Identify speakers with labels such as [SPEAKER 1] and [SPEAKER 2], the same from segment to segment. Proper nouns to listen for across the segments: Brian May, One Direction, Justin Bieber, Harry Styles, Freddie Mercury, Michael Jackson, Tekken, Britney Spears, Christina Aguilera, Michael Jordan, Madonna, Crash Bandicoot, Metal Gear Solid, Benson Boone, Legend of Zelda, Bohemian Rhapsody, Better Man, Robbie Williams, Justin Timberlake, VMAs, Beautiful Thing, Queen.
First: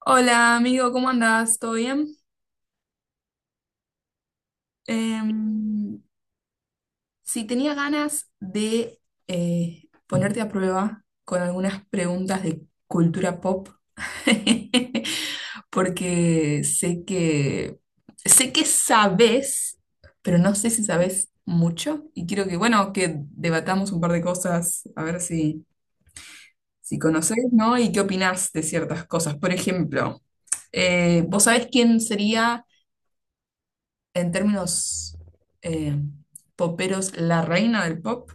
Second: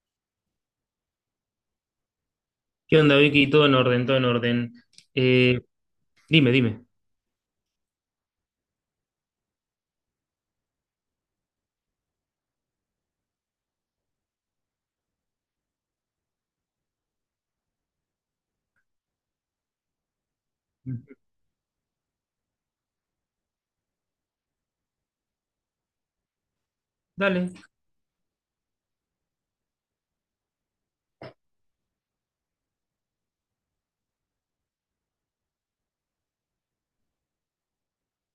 [SPEAKER 1] Hola amigo, ¿cómo andás? ¿Todo bien?
[SPEAKER 2] ¿Qué onda, Vicky? Todo en orden, todo en orden.
[SPEAKER 1] Em,
[SPEAKER 2] Eh, dime, dime.
[SPEAKER 1] si tenía ganas de ponerte a prueba con algunas preguntas de cultura pop, porque sé que sabes, pero no sé si sabes mucho y quiero que, bueno, que debatamos un par de cosas, a ver si, si conoces,
[SPEAKER 2] Dale.
[SPEAKER 1] ¿no? Y qué opinás de ciertas cosas. Por ejemplo, ¿vos sabés quién sería en términos, eh, poperos, la reina del pop?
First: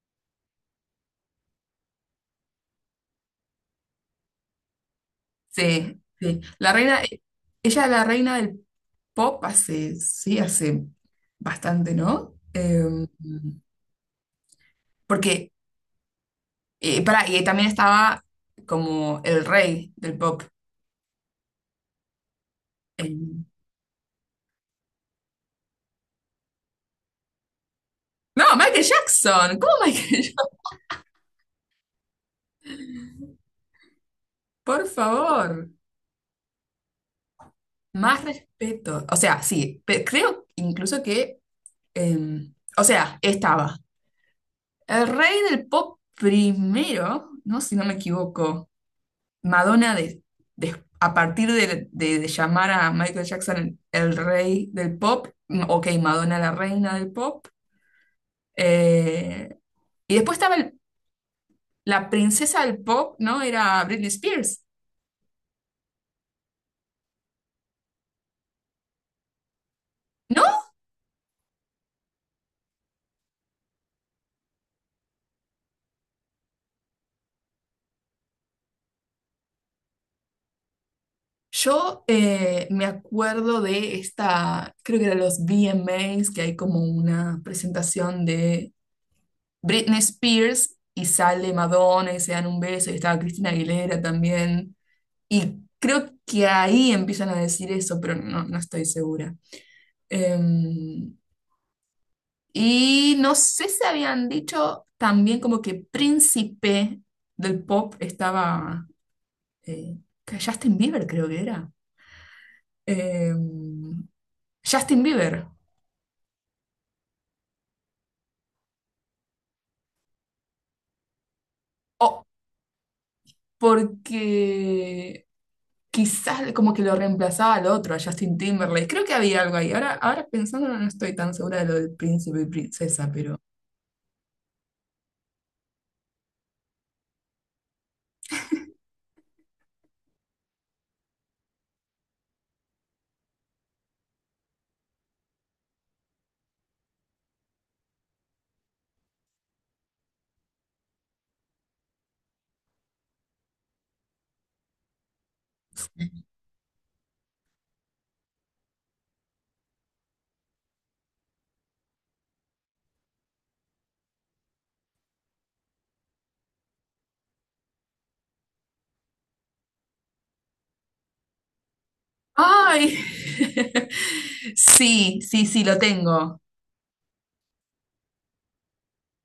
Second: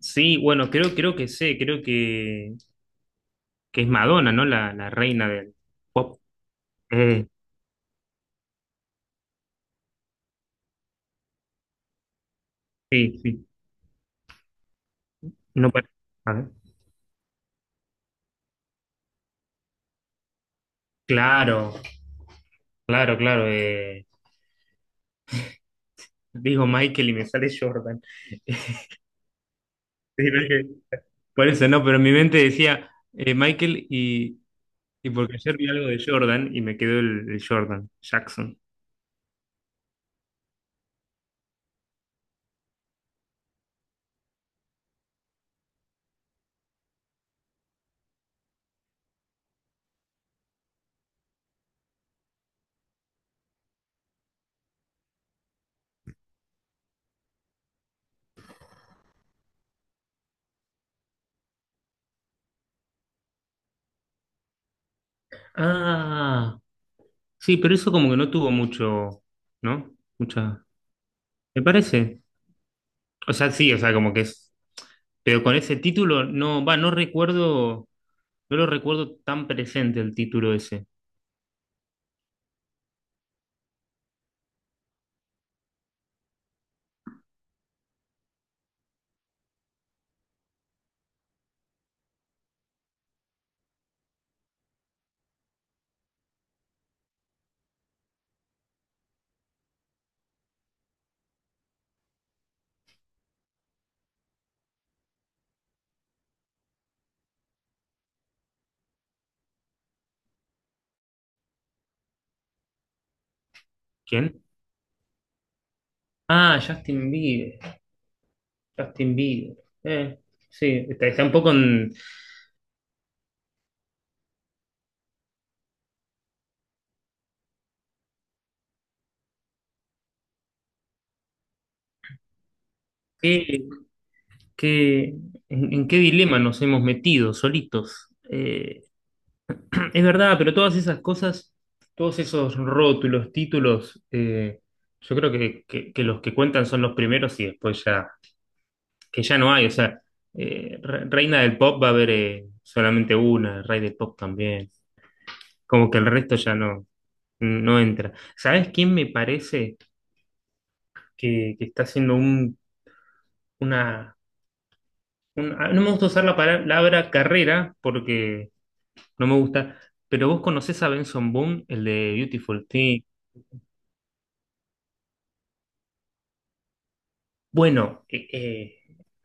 [SPEAKER 2] Sí, bueno, creo que sé, creo que es Madonna, ¿no? La reina del
[SPEAKER 1] Sí,
[SPEAKER 2] pop.
[SPEAKER 1] sí. La reina,
[SPEAKER 2] Eh,
[SPEAKER 1] ella es la reina del pop hace, sí, hace bastante, ¿no?
[SPEAKER 2] sí, sí.
[SPEAKER 1] Porque,
[SPEAKER 2] No pare- A ver.
[SPEAKER 1] pará, y también estaba como el rey del pop.
[SPEAKER 2] Claro, claro,
[SPEAKER 1] Eh,
[SPEAKER 2] claro. Digo Michael y me sale Jordan.
[SPEAKER 1] no, Michael Jackson, ¿cómo Michael
[SPEAKER 2] Sí, no es
[SPEAKER 1] Jackson?
[SPEAKER 2] que- Por eso no, pero en mi mente decía Michael,
[SPEAKER 1] Por
[SPEAKER 2] y porque ayer vi
[SPEAKER 1] favor,
[SPEAKER 2] algo de Jordan y me quedó el Jordan
[SPEAKER 1] más
[SPEAKER 2] Jackson.
[SPEAKER 1] respeto. O sea, sí, creo incluso que, eh, o sea, estaba. El rey del pop primero, ¿no? Si no me equivoco, Madonna de, a partir de llamar a Michael Jackson el rey del pop, mm, ok, Madonna la reina del pop, eh, y después la princesa del pop, ¿no? Era Britney Spears,
[SPEAKER 2] Ah, sí, pero eso como que no tuvo mucho, ¿no?
[SPEAKER 1] ¿no?
[SPEAKER 2] Mucha, me parece. O sea, sí, o sea, como que es, pero con ese título no, va, no recuerdo, no lo recuerdo tan presente el título ese.
[SPEAKER 1] Yo me acuerdo de esta, creo que eran los V m VMAs, que hay como una presentación de Britney Spears y sale Madonna y se dan un beso y estaba Cristina Aguilera también. Y creo que ahí empiezan a decir eso, pero no, no estoy segura. Em, y no sé si habían dicho también como que príncipe del pop estaba, eh, que Justin Bieber, creo que era. Em,
[SPEAKER 2] ¿Quién?
[SPEAKER 1] Justin Bieber.
[SPEAKER 2] Ah, Justin Bieber, Justin Bieber. Eh, sí, está, está un poco en
[SPEAKER 1] Oh, porque quizás como que lo reemplazaba al otro, a Justin Timberlake. Creo que había algo ahí. Ahora, ahora pensándolo, no estoy tan segura de lo del príncipe y princesa, pero...
[SPEAKER 2] qué, qué- en qué dilema nos hemos metido solitos. Es verdad, pero todas esas cosas, todos esos rótulos, títulos, yo creo que, que los que cuentan son los primeros y después ya, que ya no hay. O sea, reina del pop va a haber solamente una, rey del pop también. Como que el resto ya no, no entra. ¿Sabes quién me parece que está haciendo un, una, no me gusta usar la palabra carrera porque no me gusta, pero vos conocés a Benson Boone, el de Beautiful
[SPEAKER 1] ¡Ay!
[SPEAKER 2] Thing.
[SPEAKER 1] Sí, sí, sí, lo tengo.
[SPEAKER 2] Bueno, eh, eh,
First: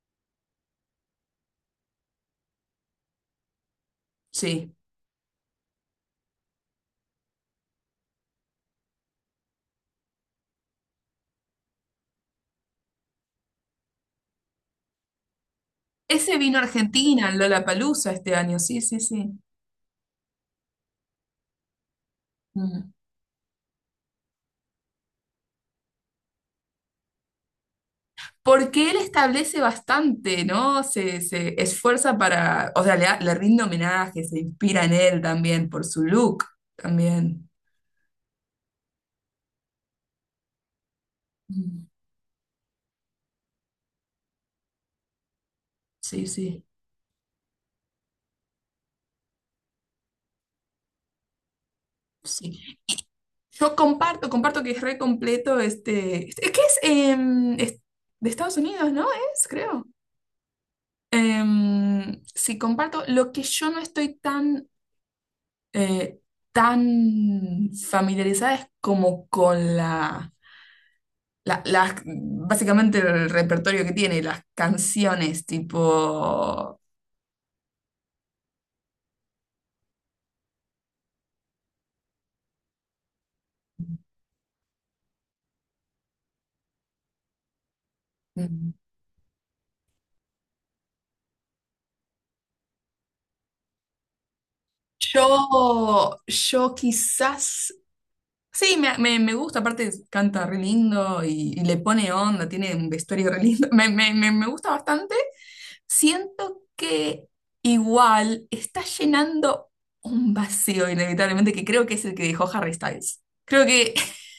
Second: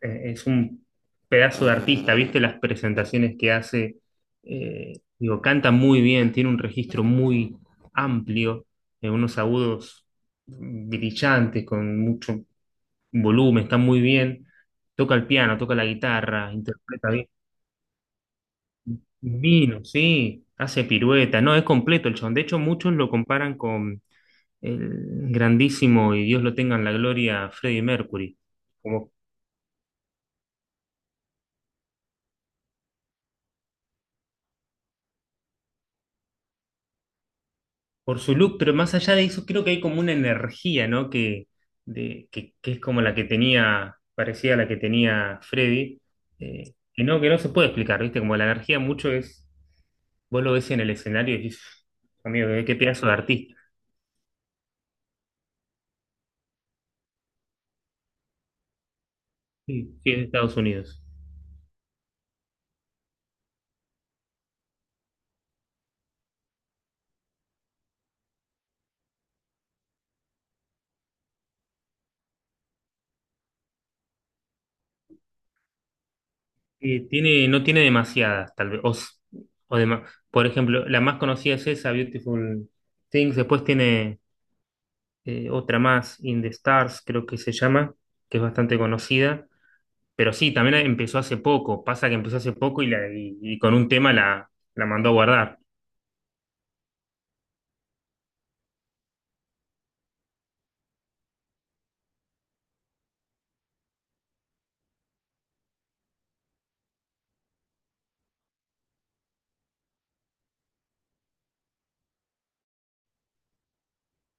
[SPEAKER 2] eh, es un pedazo de artista, ¿viste las presentaciones que hace?
[SPEAKER 1] Sí.
[SPEAKER 2] Eh, digo, canta muy bien, tiene un registro muy amplio, unos agudos brillantes, con mucho volumen, está muy bien. Toca el piano, toca la
[SPEAKER 1] Ese
[SPEAKER 2] guitarra,
[SPEAKER 1] vino a
[SPEAKER 2] interpreta bien.
[SPEAKER 1] Argentina, en Palusa este año. Sí, sí, sí.
[SPEAKER 2] Vino, sí, hace pirueta, no, es completo el chabón. De hecho,
[SPEAKER 1] Mm.
[SPEAKER 2] muchos lo comparan con el grandísimo, y Dios lo tenga en la gloria, Freddie Mercury.
[SPEAKER 1] Porque él
[SPEAKER 2] Como
[SPEAKER 1] establece bastante, ¿no? Se esfuerza para, o sea, le rinde homenaje, se inspira en él también por su look, también.
[SPEAKER 2] por su look, pero más allá de eso, creo que hay como una energía, ¿no? Que,
[SPEAKER 1] Mm.
[SPEAKER 2] de, que es como la que tenía, parecía la que tenía Freddy,
[SPEAKER 1] Sí, sí,
[SPEAKER 2] que no se puede explicar, ¿viste? Como la energía mucho es, vos lo ves en el escenario y dices, amigo, qué
[SPEAKER 1] sí.
[SPEAKER 2] qué pedazo de artista.
[SPEAKER 1] Yo comparto, comparto que es re completo este. Es que es, em, es de Estados Unidos, ¿no? Es, creo.
[SPEAKER 2] Sí, sí, es de Estados Unidos.
[SPEAKER 1] Sí, comparto. Lo que yo no estoy tan, eh, tan familiarizada es como con básicamente el repertorio que tiene, las canciones, tipo.
[SPEAKER 2] Tiene, no tiene demasiadas, tal vez. O, s- o dema- Por ejemplo, la más conocida es esa, Beautiful Things. Después tiene otra más, In the Stars, creo que se llama, que es
[SPEAKER 1] Mm.
[SPEAKER 2] bastante conocida. Pero sí, también empezó hace poco. Pasa que empezó hace poco y, y con un tema la mandó a guardar.
[SPEAKER 1] Yo quizás Sí, me gusta, aparte canta re lindo y le pone onda, tiene un vestuario re lindo. Me gusta bastante. Siento que igual está llenando un vacío, inevitablemente, que creo que es el que dejó Harry Styles. Creo que,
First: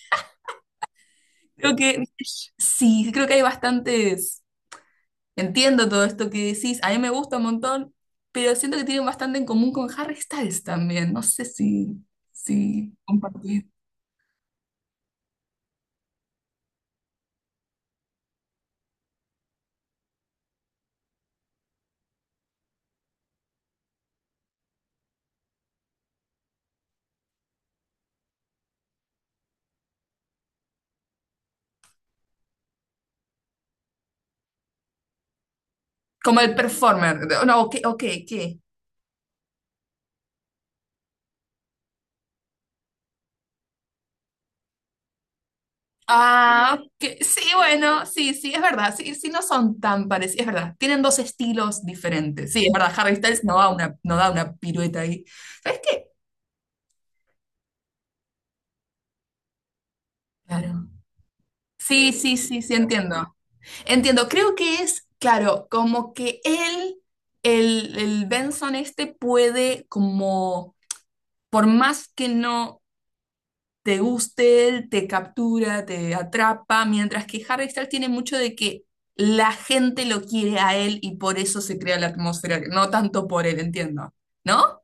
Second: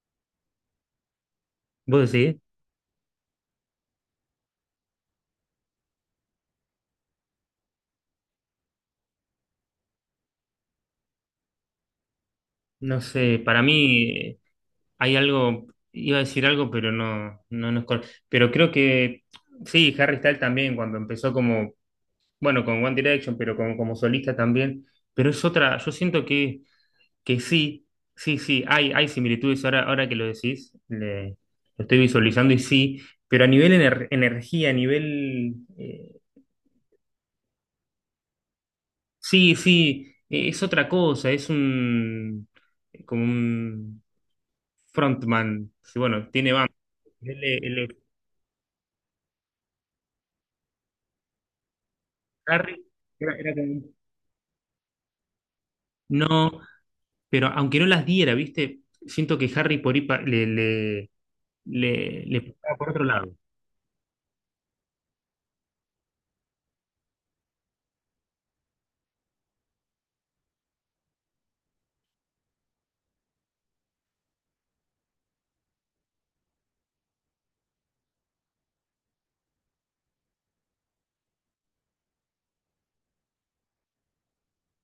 [SPEAKER 1] creo que,
[SPEAKER 2] ¿Vos decís?
[SPEAKER 1] sí, creo que hay bastantes. Entiendo todo esto que decís, a mí me gusta un montón, pero siento que tienen bastante en común con Harry Styles también. No sé si, si
[SPEAKER 2] No sé, para
[SPEAKER 1] compartir.
[SPEAKER 2] mí hay algo, iba a decir algo, pero no, no, no es correcto. Pero creo que sí, Harry Styles también, cuando empezó como, bueno, con One Direction, pero como, como solista también. Pero es otra, yo siento que sí, sí, sí, hay similitudes ahora, ahora que lo decís, le, lo estoy visualizando y sí, pero a nivel energía, a nivel...
[SPEAKER 1] Como el performer. No, ok, ok, ¿qué?
[SPEAKER 2] sí, sí, es otra cosa, es un como un frontman. Sí, bueno, tiene banda.
[SPEAKER 1] Ah, ok. Sí,
[SPEAKER 2] Él, él es
[SPEAKER 1] bueno, sí, sí, es verdad. Sí, sí, no son tan parecidos, es verdad. Tienen dos estilos diferentes. Sí, es
[SPEAKER 2] Harry,
[SPEAKER 1] verdad, Harry
[SPEAKER 2] era,
[SPEAKER 1] Styles no da una, no da una pirueta ahí. ¿Sabes qué?
[SPEAKER 2] no, pero aunque no las diera, ¿viste? Siento que Harry por ahí
[SPEAKER 1] Claro. Sí, sí,
[SPEAKER 2] le
[SPEAKER 1] sí, sí,
[SPEAKER 2] picaba por otro
[SPEAKER 1] entiendo.
[SPEAKER 2] lado.
[SPEAKER 1] Entiendo, creo que es, claro, como que él, el Benson este puede como, por más que no te guste él, te captura, te atrapa, mientras que Harry Styles tiene mucho de que la gente lo quiere a él y por eso se crea la atmósfera, no tanto por él, entiendo, ¿no?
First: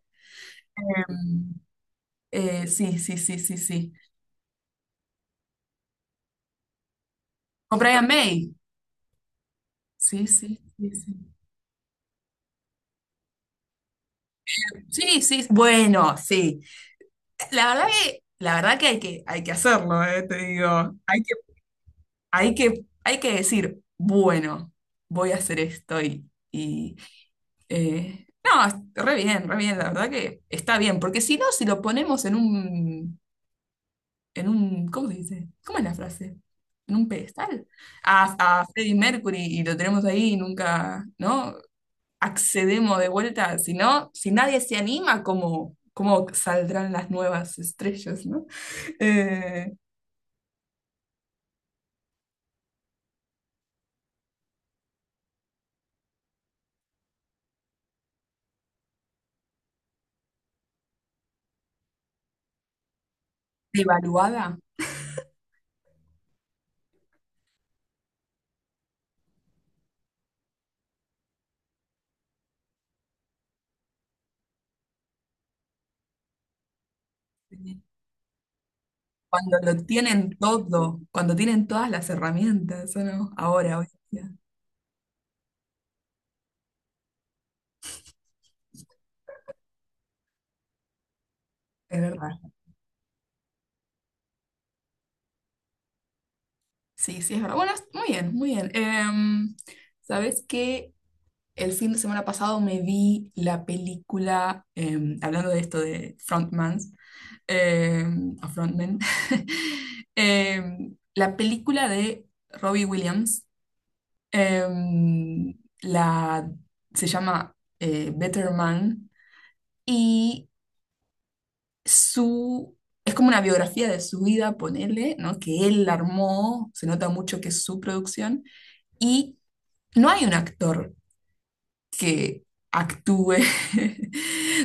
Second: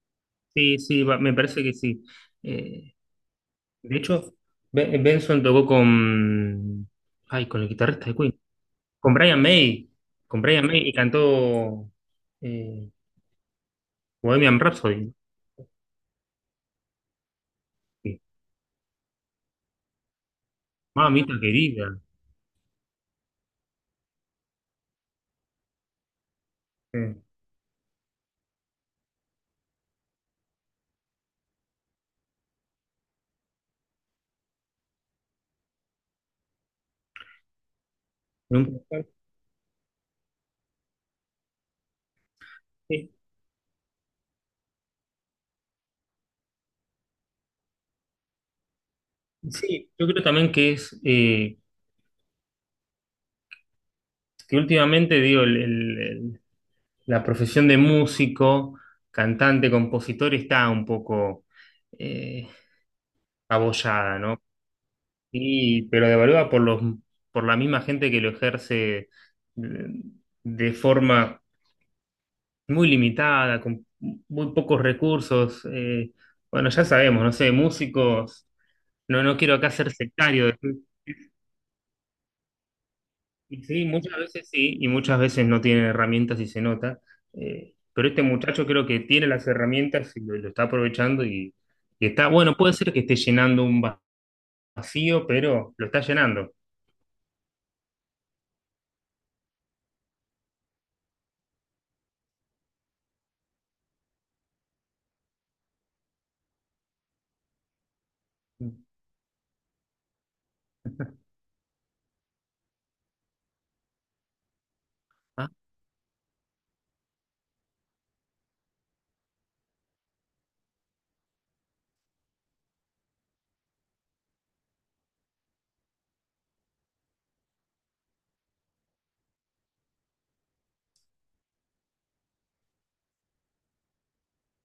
[SPEAKER 2] Sí, sí, me
[SPEAKER 1] Em,
[SPEAKER 2] parece que sí. Eh,
[SPEAKER 1] sí, sí, sí, sí, sí.
[SPEAKER 2] de hecho, Benson tocó con. Ay, con el
[SPEAKER 1] Con Brian
[SPEAKER 2] guitarrista de Queen.
[SPEAKER 1] May.
[SPEAKER 2] Con Brian May.
[SPEAKER 1] Sí,
[SPEAKER 2] Con
[SPEAKER 1] sí,
[SPEAKER 2] Brian May
[SPEAKER 1] sí,
[SPEAKER 2] y
[SPEAKER 1] sí.
[SPEAKER 2] cantó eh, Bohemian Rhapsody, ¿no?
[SPEAKER 1] Sí, sí, sí. Bueno, sí.
[SPEAKER 2] Sí.
[SPEAKER 1] La verdad que hay que, hay que hacerlo, te digo. Hay que,
[SPEAKER 2] Mamita querida.
[SPEAKER 1] hay que, hay que decir, bueno, voy a hacer esto y
[SPEAKER 2] Sí.
[SPEAKER 1] eh, no, re bien, la verdad que está bien, porque si no, si lo ponemos en un, ¿cómo se dice? ¿Cómo es la frase? En un pedestal.
[SPEAKER 2] Un
[SPEAKER 1] A Freddie
[SPEAKER 2] placer.
[SPEAKER 1] Mercury y lo tenemos ahí y nunca, ¿no? Accedemos de
[SPEAKER 2] Eh,
[SPEAKER 1] vuelta, si no, si nadie se anima, ¿cómo, cómo saldrán las nuevas estrellas, ¿no? Eh,
[SPEAKER 2] Sí, yo creo también que es que últimamente digo la profesión de músico, cantante, compositor está un poco eh, abollada, ¿no?
[SPEAKER 1] devaluada.
[SPEAKER 2] Y, pero devaluada por los, por la misma gente que lo ejerce de, de forma muy limitada, con muy pocos recursos. Bueno, ya sabemos, no sé, músicos, no, no quiero
[SPEAKER 1] Cuando
[SPEAKER 2] acá
[SPEAKER 1] lo
[SPEAKER 2] ser
[SPEAKER 1] tienen
[SPEAKER 2] sectario.
[SPEAKER 1] todo, cuando tienen todas las herramientas, ¿o no?
[SPEAKER 2] Y
[SPEAKER 1] Ahora,
[SPEAKER 2] sí,
[SPEAKER 1] hoy
[SPEAKER 2] muchas
[SPEAKER 1] en día.
[SPEAKER 2] veces sí, y muchas veces no tienen herramientas y se nota. Pero este muchacho creo que tiene las herramientas y lo está aprovechando
[SPEAKER 1] Es
[SPEAKER 2] y está,
[SPEAKER 1] verdad.
[SPEAKER 2] bueno, puede ser que esté llenando un vacío, pero lo está llenando.
[SPEAKER 1] Sí, sí, es verdad. Bueno, muy bien, muy bien. ¿Sabes qué? El fin de semana pasado me vi la película, em, hablando de esto de frontmans, em, o frontmen, em, la película de Robbie Williams,
[SPEAKER 2] Ah,
[SPEAKER 1] em, la, se llama Better Man, y su... Es como una biografía de su vida, ponele, ¿no? Que él armó, se nota mucho que es su producción. Y no hay un actor que actúe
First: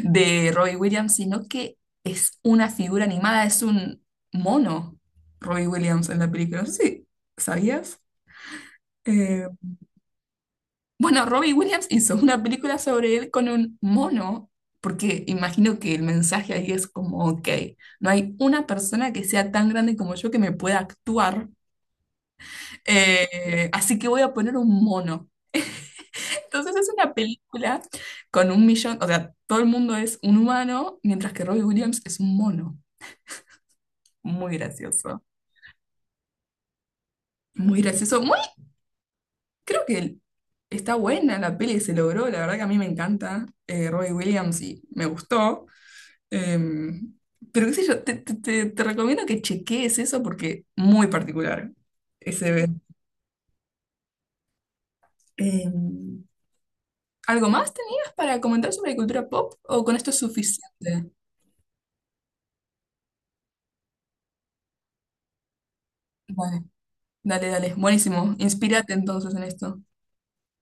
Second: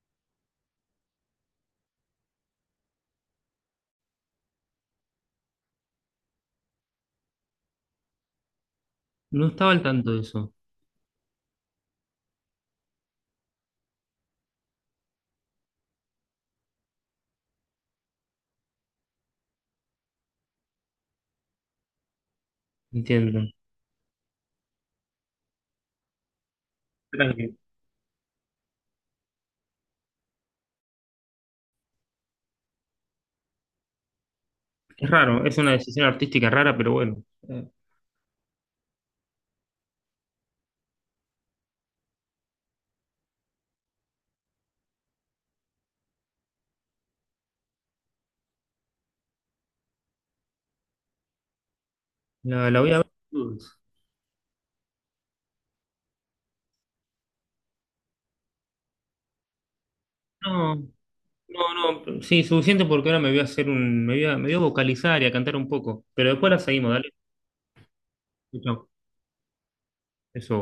[SPEAKER 1] de Robbie Williams, sino que es una figura animada, es un mono Robbie Williams en la película. No sé si sabías. Eh,
[SPEAKER 2] no estaba al tanto de eso,
[SPEAKER 1] bueno, Robbie Williams hizo una película sobre él con un mono, porque imagino que el mensaje ahí es como, ok, no hay una persona que sea tan grande como yo que me pueda actuar,
[SPEAKER 2] entiendo.
[SPEAKER 1] así que voy a poner un mono. Entonces es una
[SPEAKER 2] Tranqui.
[SPEAKER 1] película con un millón, o sea, todo el mundo es un humano, mientras que Robbie Williams es un mono. Muy
[SPEAKER 2] Es
[SPEAKER 1] gracioso,
[SPEAKER 2] raro, es una decisión artística rara, pero bueno, eh,
[SPEAKER 1] muy gracioso, muy, creo que está buena la peli, se logró, la verdad que a mí me encanta, Robbie Williams y me gustó. Em, pero qué sé yo, te, te recomiendo que chequees eso porque muy particular ese
[SPEAKER 2] la
[SPEAKER 1] evento.
[SPEAKER 2] voy a ver.
[SPEAKER 1] Em, ¿Algo más tenías para comentar sobre cultura pop o con esto es
[SPEAKER 2] No,
[SPEAKER 1] suficiente?
[SPEAKER 2] no, no, sí, suficiente porque ahora me voy a hacer un, me voy a vocalizar y a cantar un poco, pero después la
[SPEAKER 1] Bueno.
[SPEAKER 2] seguimos, dale.
[SPEAKER 1] Dale, dale. Buenísimo.
[SPEAKER 2] Chau, chau.
[SPEAKER 1] Inspírate entonces en esto.
[SPEAKER 2] Eso.